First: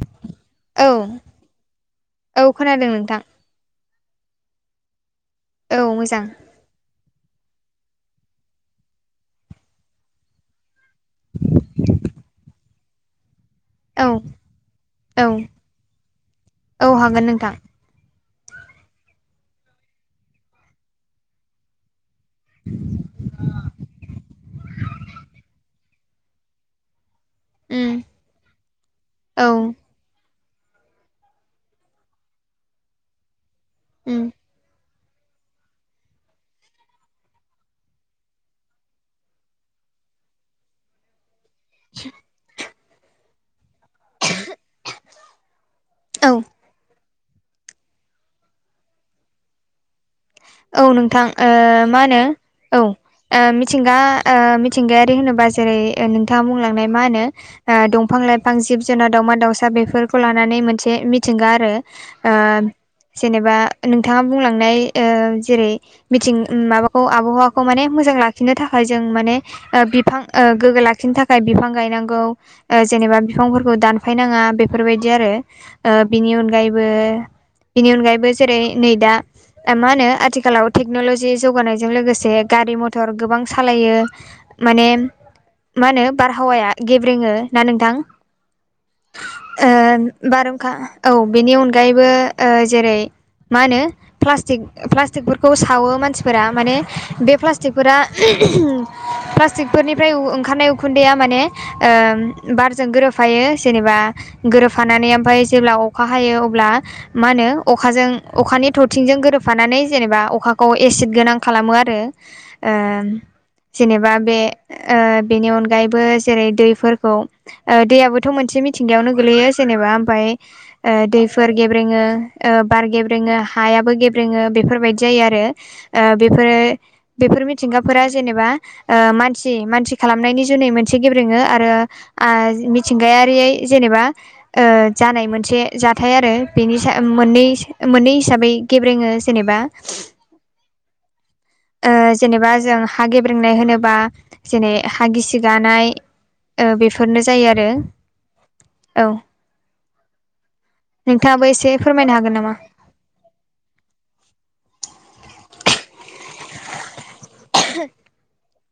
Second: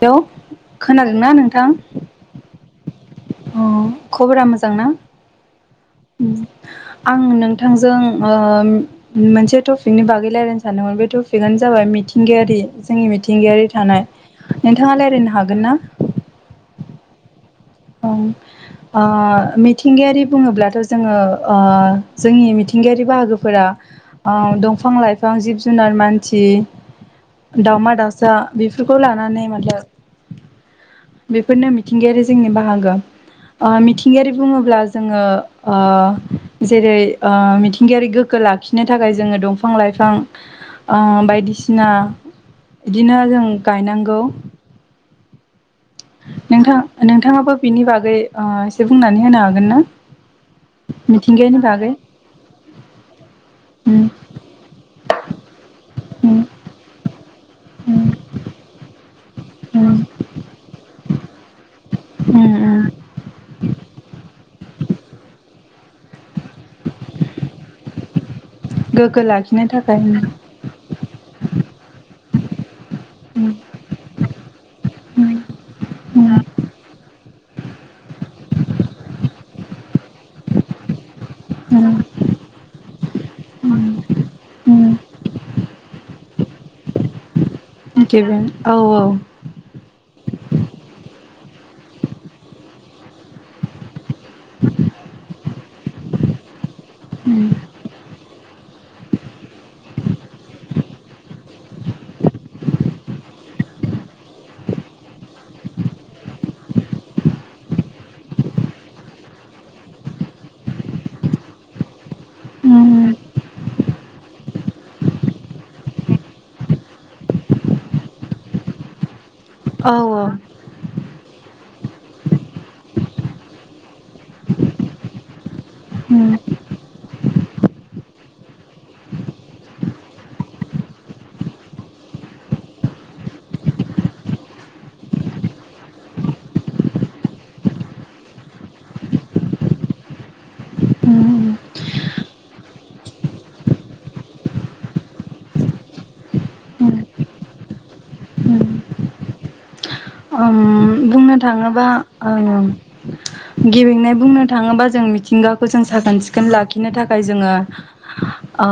Hello औ खोनादोंना नोंथां औ खोनादों नोंथां अ खबरा मोजां ना। औ मोजां आं नोंथांजों ओ मोनसे टपिकनि बागै रायल्लायनो सानदोंमोन बे टपिकआनो जाबाय मिथिंगायारि जोंनि मिथिंगायारि थानाय औ नोंथाङा औ रायज्लायनो हागोन ना। औ हागोन नोंथां। मिथिंगायारि बुङोब्लाथ' जोङो ओ जोंनि मिथिंगायारि बाहागोफोरा दंफां लाइफां जिब जुनार मानसि उम दावमा दाउसा बेफोरखौ लानानै औ म बेफोरनो मिथिंगायारि जोंनि बाहागो उम मिथिंगायारि बुङोब्ला जोङो जेरै मिथिंगायारि गोगो लाखिनो थाखाय जोङो दंफां लाइफां ओ बायदिसिना बिदिनो जों गायनांगौ। [inaudible] नोंथां नोंथाङाबो बिनि बागै ओ एसे बुंनानै होनो हागोन ना? औ नोंथां ओ मिथिंगानि बागै मा होनो औ ओ मिथिंगा उम ओ मिथिंगायारि होनोबा जेरै उम नोंथाङा बुंलांनाय मा होनो ओ उम दंफां उम लाइफां जिब जोंना दाावमा दाउसा उम बेफोरखौ लानानै मोनसे मिथिंगा आरो ओ उम जेनेबा नोंथाङा बुंलांनाय ओ जेरै मिथिं माबाखौ आबहावाखौ माने मोजां ला खिनो थाखाय जों गोग्गो माने लाखिनो ओ थाखाय उम बिफां गोग्गो लाखिनो थाखाय बिफां गायनांगौ। ओ जेनेबा उम बिफांफोरखौ दानफायनाङा बेफोरबायदि आरो। उम ओ बिनि अनगायैबो बिनि अनगायैबो जेरै नै दा ओ मा होनो आथिखालाव टेक्न'लजि उम जौगानायजों लोगोसे गारि मथर गोबां सालायो। माने उम मा होनो बारहावाया गेब्रेङो‌। ना नोंथां। उम गेबें औ ओ बारहुंखा औ बेनि अनगायैबो ओ जेरै मा होनो प्लास्टिक प्लास्टिकफोरखौ सावो मानसिफोरा माने बे उम प्लास्टिकफोरा प्लास्टिकफोरनिफ्राय ओंखारनाय उखुन्दैया माने ओम बारजों गोरोबफायो जेनेबा गोरोबफानानै ओमफ्राय जेब्ला अखा हायो अब्ला मा होनो अखाजों अखानि थ थिंजों गोरोबफानानै जेनेबा अखाखौ एसिद गोनां खालामो आरो। ओ उम जेनेबा बे ओ बेनि अनगायैबो जेरै दैफोरखौ ओ दैयाबोथ' मोनसे मिथिंगायावनो गोलैयो। जेनेबा औ ओमाय ओ दैफोर गेब्रेङो ओ बार गेब्रेङो। हायाबो गेब्रेङो बेफोरबायदि जायो आरो ओ बेफोर ओम बेफोर मिथिंगाफोरा जेनेबा ओ मानसि मानसि खालामनायनि जुनै मोनसे गेब्रेङो आरो आज मिथिंगायारि जेनेबा ओ जानाय मोनसे जाथाय आरो। बेनि मोननै मोननैस हिसाबै गेब्रेङो जेनेबा। उम ओ जेनेबा जों हा गेब्रेंनाय होनोबा जेनै हा गिसि गानाय ओ बेफोरनो जायो आरो औ। ओम बुंनो नोंथाङाबो एसे थाङोबा फोरमायनो हागोन नामा ओं। गेबेंनाय बुंनो थाङोबा जों मिथिंगाखौ जों साखोन सिख खोन लाखिनो थाखाय जोङो ओ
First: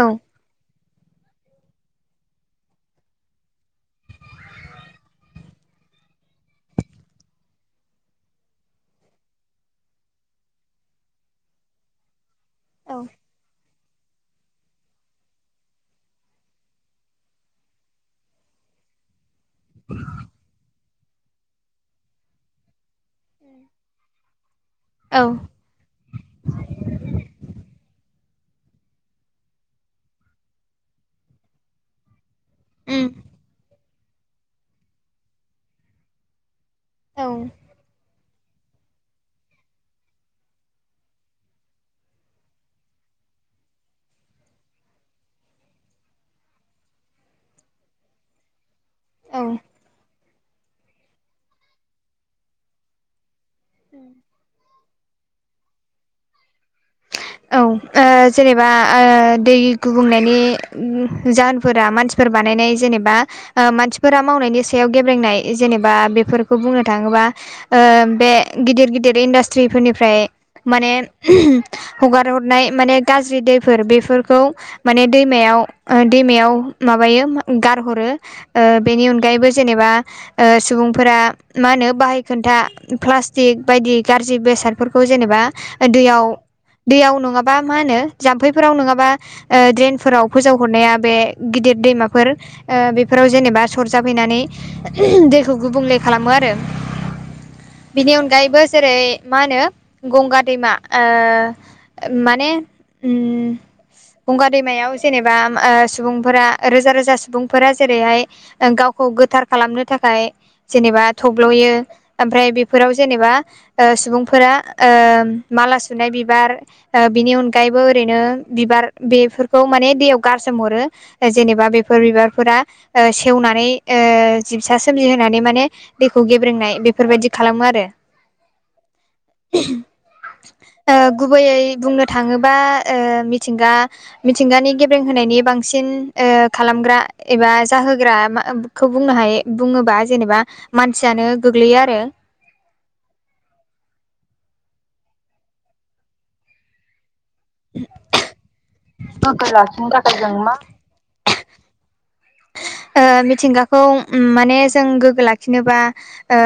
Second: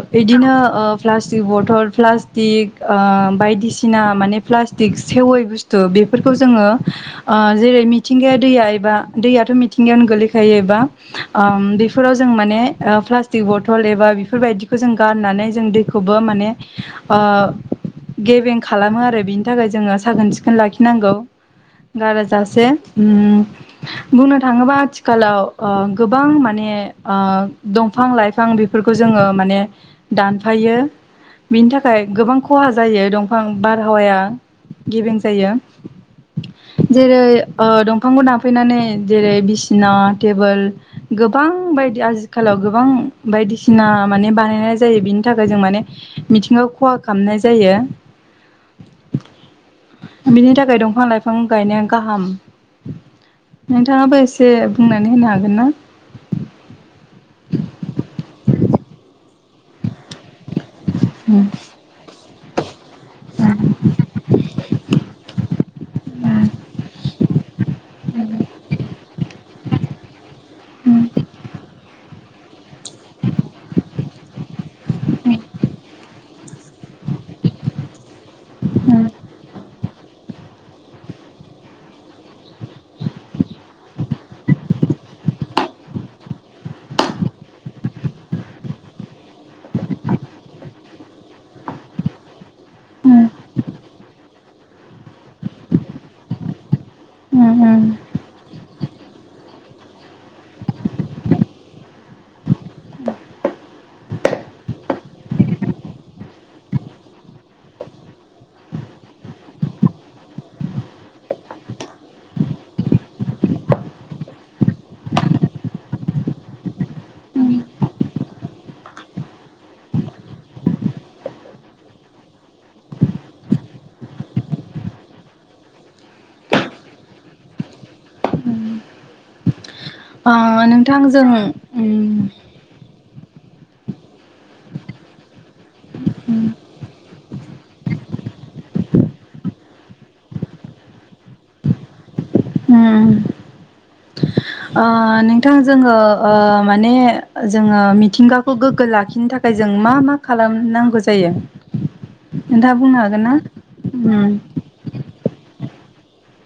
औ इदिनो ओ प्लास्टिक बथल प्लास्टिक ओ बायदिसिना माने प्लास्टिक सेवै बुस्थ थ' बेफोरखौ जोङो ओ जेरै मिथिंगाया दैया एबा दैयाथ' मिथिंगायानो गोलैखायो एबा ओम बेफोराव जों माने ओ प्लास्टिक बथल एबा बेफोरबायदिखौ जों गारनानै जों दैखौबो माने ओ गेबें खालामो आरो बिनि थाखाय जोङो साखोन सिखोन लाखिनांगौ गाराजासे। ओम बुंनो थाङोबा औ आथिखालाव ओ गोबां माने ओ दंफां लाइफां बेफोरखौ जोङो माने दानफायो बिनि थाखाय गोबां खहा उम जायो दंफां बारहावाया गेबें जायो। जेरै औ ओ दंफांखौ दानफायनानै जेरै बिसिना टेबोल गोबां बायदि आजिखालाव गोबां बायदिसिना माने बानायनाय जायो बिनि थाखाय जों माने मिथिङाव खहा खामनाय जायो। औ। बिनि थाखाय दंफां लाइफां गायनाया गाहाम नोंथाङाबो एसे बुंनानै होनो हागोन ना? औ जेनेबा दै गुबुंनायनि जाहोनफोरा मानसि फोर बानायनाय जेनेबा मानसिफोरा मावनायनि सायाव गेब्लेेंनाय जेनेबा बेफोरखौ बुंनो थांङोबा बे गिदिर गिदिर इन्डास्ट्रिफोरनिफ्राय माने हगार हरनाय माने गाज्रि दैफोर बेफोरखौ- माने दैमायाव दैमायाव माबायो गारहरो बेनि अनगायैबो जेनेबा सुबुंफोरा मा होनो बाहाय खोन्था प्लास्टिक बायदि गाज्रि बेसादफोरखौ जेनेबा दैयाव‌ दैयाव नंङाबा मा होनो जाम्फैफोराव नंङाबा ओ दिनफोराव फोजावहरनाया बे गिदिर दैमाफोर ओ उम बेफोराव जेनेबा सरजाबहैनानै दैखौ गुबुंले खालामो आरो। उम उम बिनि अनगायैबो जेरै मा होनो गंगा दैमा ओ? माने ओ गंगा दैमायाव जेनेबा ओ सुबुंफोरा रोजा रोजा सुबुंफोरा जेरैहाय ओ गावखौ गोथार खालामनो थाखाय जेनेबा थब्लयो। ओमफ्राय बेफोराव जेनेबा ओ सुबुंफोरा ओ माला सुनाय बि बिबार बिनि अनगायैबो ओरैनो बिबार बेफोरखौ माने दैयाव गारसोमहरो। जेनेबा बेफोर बिबारफोरा सेवनानै जिबसा सोमजि होनानै माने दैखौ गेब्रेंनाय बेफोरबायदि खालामो आरो ओ नोंथां जों गुबैयै बुंनो उम थांङोबा ओ मिथिंगा मिथिंगानि गेब्रेंहोनायनि बांसिन ओ खालामग्रा एबा जाहोग्रा मा खौ बुंनो हायो बुंङोबा जेनेबा मानसियानो गोग्लैयो आरो ओ अ नोंथां जोंङो ओ माने जोंङो मिथिंगाखौ गोग्गो ला लाखिनो गोग्गो थाखाय जों लाखिनो मा मा थाखाय जों खालामनांगौ जायो। नोंथाङा बुंनो ओ हागोन ना? मिथिंगाखौ ओम उम माने जों गोग्गो ला लाखिनोबा ओ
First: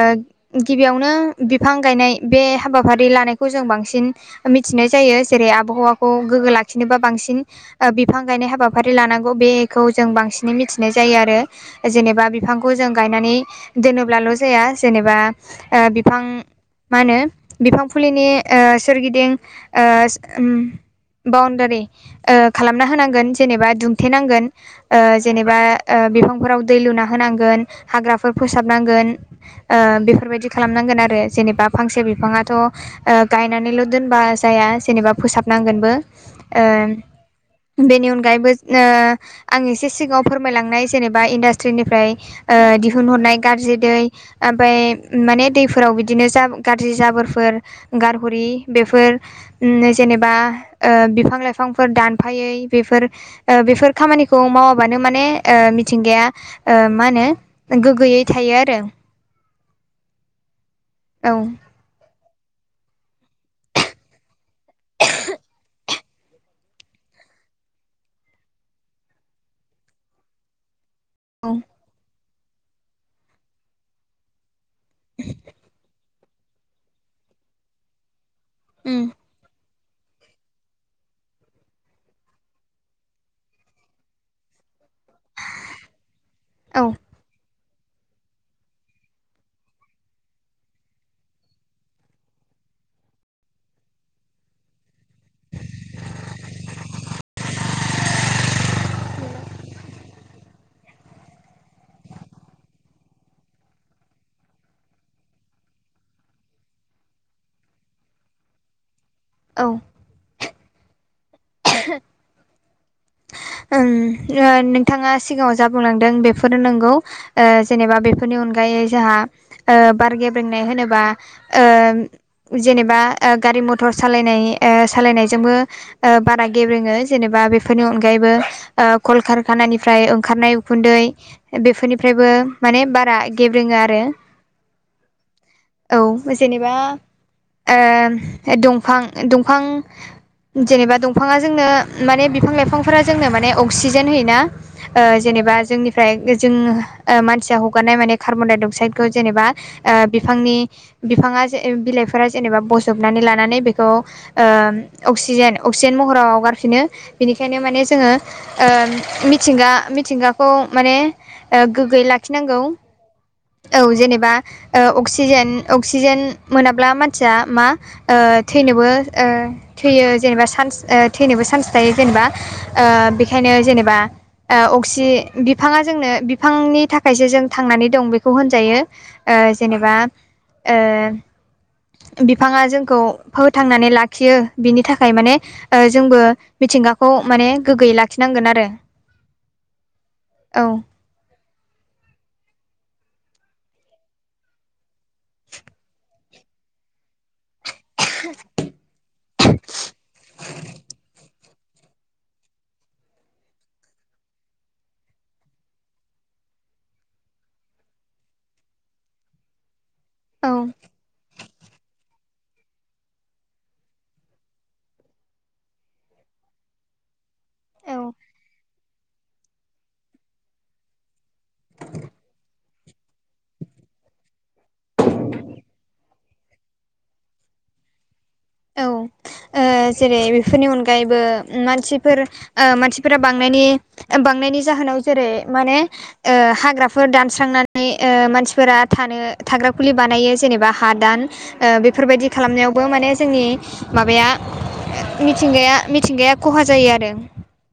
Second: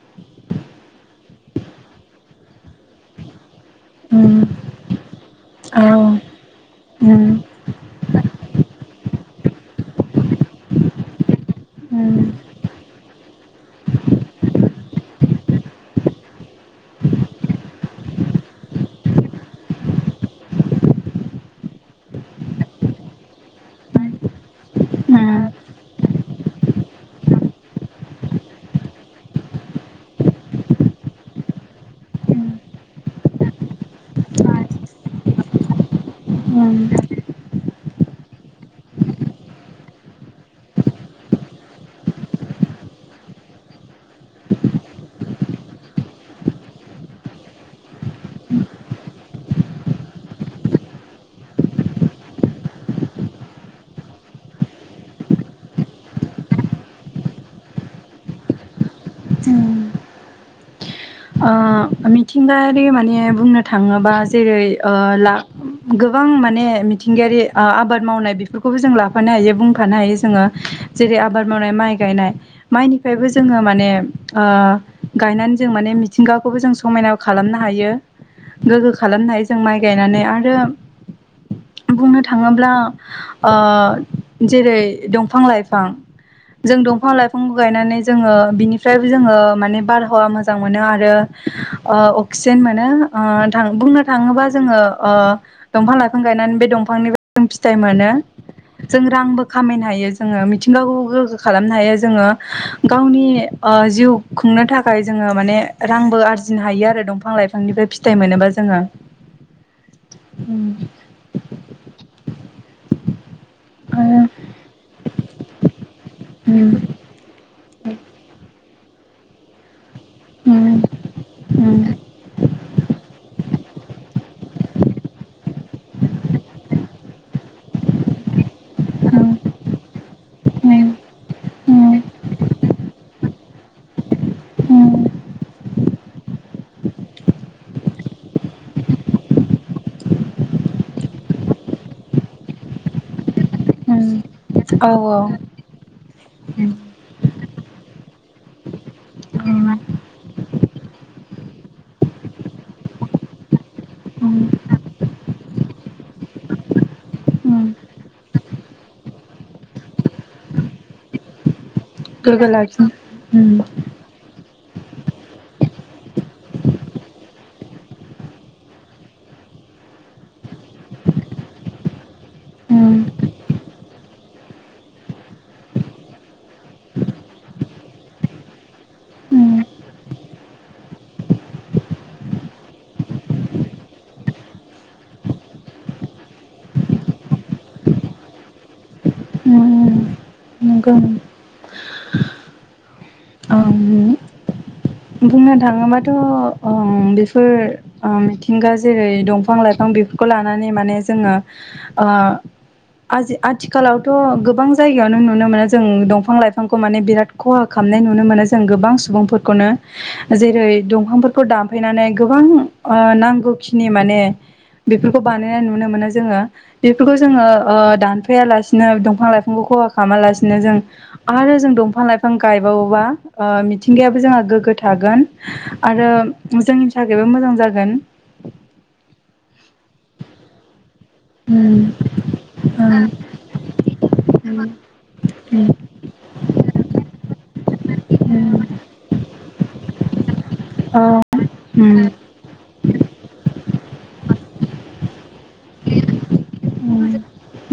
गिबियावनो बिफां गायनाय बे हाबाफारि लानाय खौ जों बांसिन उम मिथिनाय जायो जेरै औ आबहावाखौ गोग्गो लाखिनोबा उम बांसिन ओ बिफां गायनाय हाबाफारि लानांगौ बेखौ जों बांसिनै मिथि नाय जायो आरो उम जेनेबा बिफांखौ जों गायनानै दोनोब्लाल जाया जेनेबा ओ बिफां मा होनो बिफां फुलिनि ओ सोरगिदिं ओ बाउण्डारि ओ खालामना होनांगोन जेनेबा दुमथेनांगोन ओ उम जेने बा ओ बिफांफोराव दै लुना होनांगोन हाग्राफोर फोसाबनांगोन। ओ बेफोरबायदि खालामनांगोन आरो जेनेबा फांसे बिफांङाथ ओ गायनानैल दोनबा जाया जेनेबा फोसाबनांगोनबो ओ उम बेनि अनगायैबो ओ आं एसे सिगांङाव फोरमायलांनाय जेनेबा इन्डास्ट्रिनिफ्राय ओ दिहुनहरनाय गाज्रि दै ओफाय माने दैफोराव बिदिनो जाब गाज्रि जाबोरफोर गारहरि बेफोर ओ नो जेनेबा ओ बिफां लाइफांफोर दानफायै बेफोर ओ बेफोर खामानिखौ मावाबानो मा ने ओ मिथिंगाया ओ मा होनो गोग्गोयै थायो आरो। उम औ ओ मिथिंगायारि माने बुंनो थांङोबा जेरै ओ ला गोबां माने मिथिंगायारि ओ आबाद मावनाय बेफोरखौबो जों लाफानो हायो बुंफानो हायो जोंङो जेरै आबाद औ मावनाय माइ गायनाय माइनिफायबो जोंङो माने गायनानै जों माने मिथिंगाखौबो जों समायना खालामनो हायो गोग्गो उम खालामनो हायो जों माइ गायनानै आरो बुंनो थांङोब्ला ओ जेरै दंफां लाइफां जों औ दंफां लाइफां गायनानै जोङो बिनिफ्रायबो जोङो माने बारहावा मोजां मोनो आरो ओ अक्सिजेन मोनो ओ नोंथां बुंनो थाङोबा जोङो ओ दंफां लाइफां गायनानै बे दंफांनिफ्राय जों फिथाइ मोनो। जों रांबो खामायनो हायो जोङो मिथिंगाखौ गोग्गो खालामनो हायो जोङो गावनि ओ जिउ खुंनो थाखाय जोङो माने रांबो आरजिनो हायो आरो दंफां लाइफांनिफ्राय फिथाइ मोनोबा जोङो औ उम [unintelligible] नोंथाङा सिगाङाव जा बुंलांदों बेफोरो उम नंगौ ओ जेनेबा बेफोरनि अनगायै जों हा बार गेब ब्रेंनाय होनोबा उम जेनेबा गारि मथर सालायनाय सालायनायजोंबो बारा गेब्रेङो जेनेबा बेफोरनि अनगायैबो कलकारखानानिफ्राय ओंखारनाय उखुन्दै बेफोरनिफ्रायबो माने बारा गेब्रोङो आरो औ जेनेबा दंफां दंफां जेनेबा दफां बिफाङा जोंनो माने बिफां लाइफांफोरा जोंनो माने अक्सिजेन होयोना औ जेनेबा जोंनिफ्राय जोंङो मानसिया हगारनाय माने कार्बन डाइ अक्साइद खौ जेनेबा बिफांनि बिफाङा ज बिलाइफोरा जेनेबा बजबनानै लानानै बेखौ अक्सिजेन अकिजेन महराव हगारफिनो बेनिखायनो माने जोङो ओ मिथिंगा मिथिंगाखौ माने ओ गो गैय गोग्गो लाखिनांगौ लाखिनो औ जेनेबा अक्सिजेन अक्सिजेन मोनाब्ला मानसिया मा थैनोबो थैयो जेनेबा चान्स थैनोबो चान्स थायो जेनेबा उम बेखायनो जेनेबा अक्सि बिफाङा जोंनो बिफांनि थाखायसो जों थांनानै दं बेखौ होनजायो ओ उम जेनेबा ओ बिफाङा जोंखौ फोथांनानै लाखियो बिनि थाखाय माने ओ जोंबो मिथिंगाखौ माने गोग्गोयै लाखिनांगोन आरो औ नोंगौ नोंथां [unintelligible] बुंनो थाङोबाथ' बेफोर मिथिंगा जेरै दं बिफां लाइफां बेफोरखौ लानानै माने जोङो आ आथिखालावथ' गोबां जायगायावनो नुनो मोनो जों दंफां लाइफांखौ माने बिराद खहा खालामनाय नुनो मोनो जों गोबां सुबुंफोरखौनो जेरै औ दंफांफोरखौ दानफैनानै गोबां नांगौखिनि माने बेफोरखौ बानायनाय नुनो मोनो जोङो बेफोरखौ जोङो औ दानफैायालासिनो दंफां लाइफांखौ खहा खालामालासिनो जों आरो जों दंफां लाइफां गायबावोबा मिथिंगायाब जोंहा गोगो थागोन आरो जोंनि थाखायबो मोजां जागोन औ ओ जेरै बेफोरनि अनगायैबो उम मानसिफोर मानसिफोरा उम बांनायनि बांनायनि जाहोनाव जेरै उम माने हाग्राफोर दानस्रांना नै ओ उम मानसिफोरा थानो थाग्रा खुलि बानायो जेनेबा औ हादान उम बेफोरबायदि खालामनायावबो माने जोंनि माबाया मिथिंगाया मिथिंगाया खहा जायो आरो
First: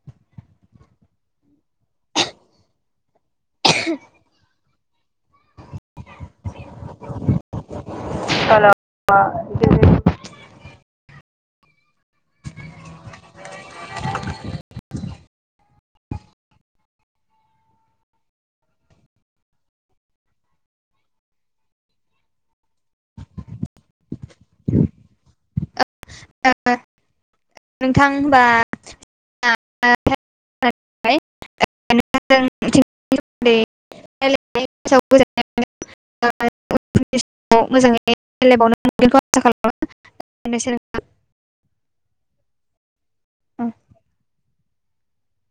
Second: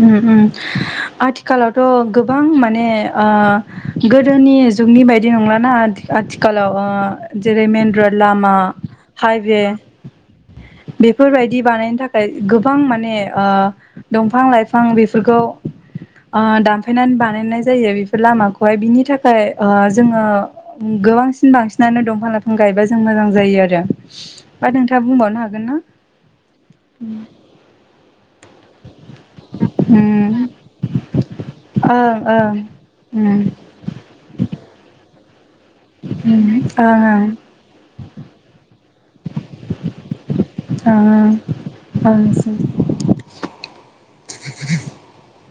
उम उम आथिखालावथ' गोबां माने ओ [unintelligible] गोदोनि जुगनि बायदि नंलाना आथिखालाव जेरै मेन रड लामा, हाइवे बेफोरबायदि बानायनो थाखाय गोबां माने दंफां लाइ फां बेफोरखौ दानफायनानै बानायनाय जायो बेफोर लामाखौहाय। बिनि थाखाय जोङो गोबांसिन बांसिनानो दंफां लाइफां गायबा जों मोजां जायो आरो। बा नोंथाङा बुंबावनो हागोन ना? ओ नोंथां होनबा औ औ। [unintelligible] मोजाङै उम ओं ओं रायलायबावनो बेखौ आसा खालामो [unintelligible] [unintelligible]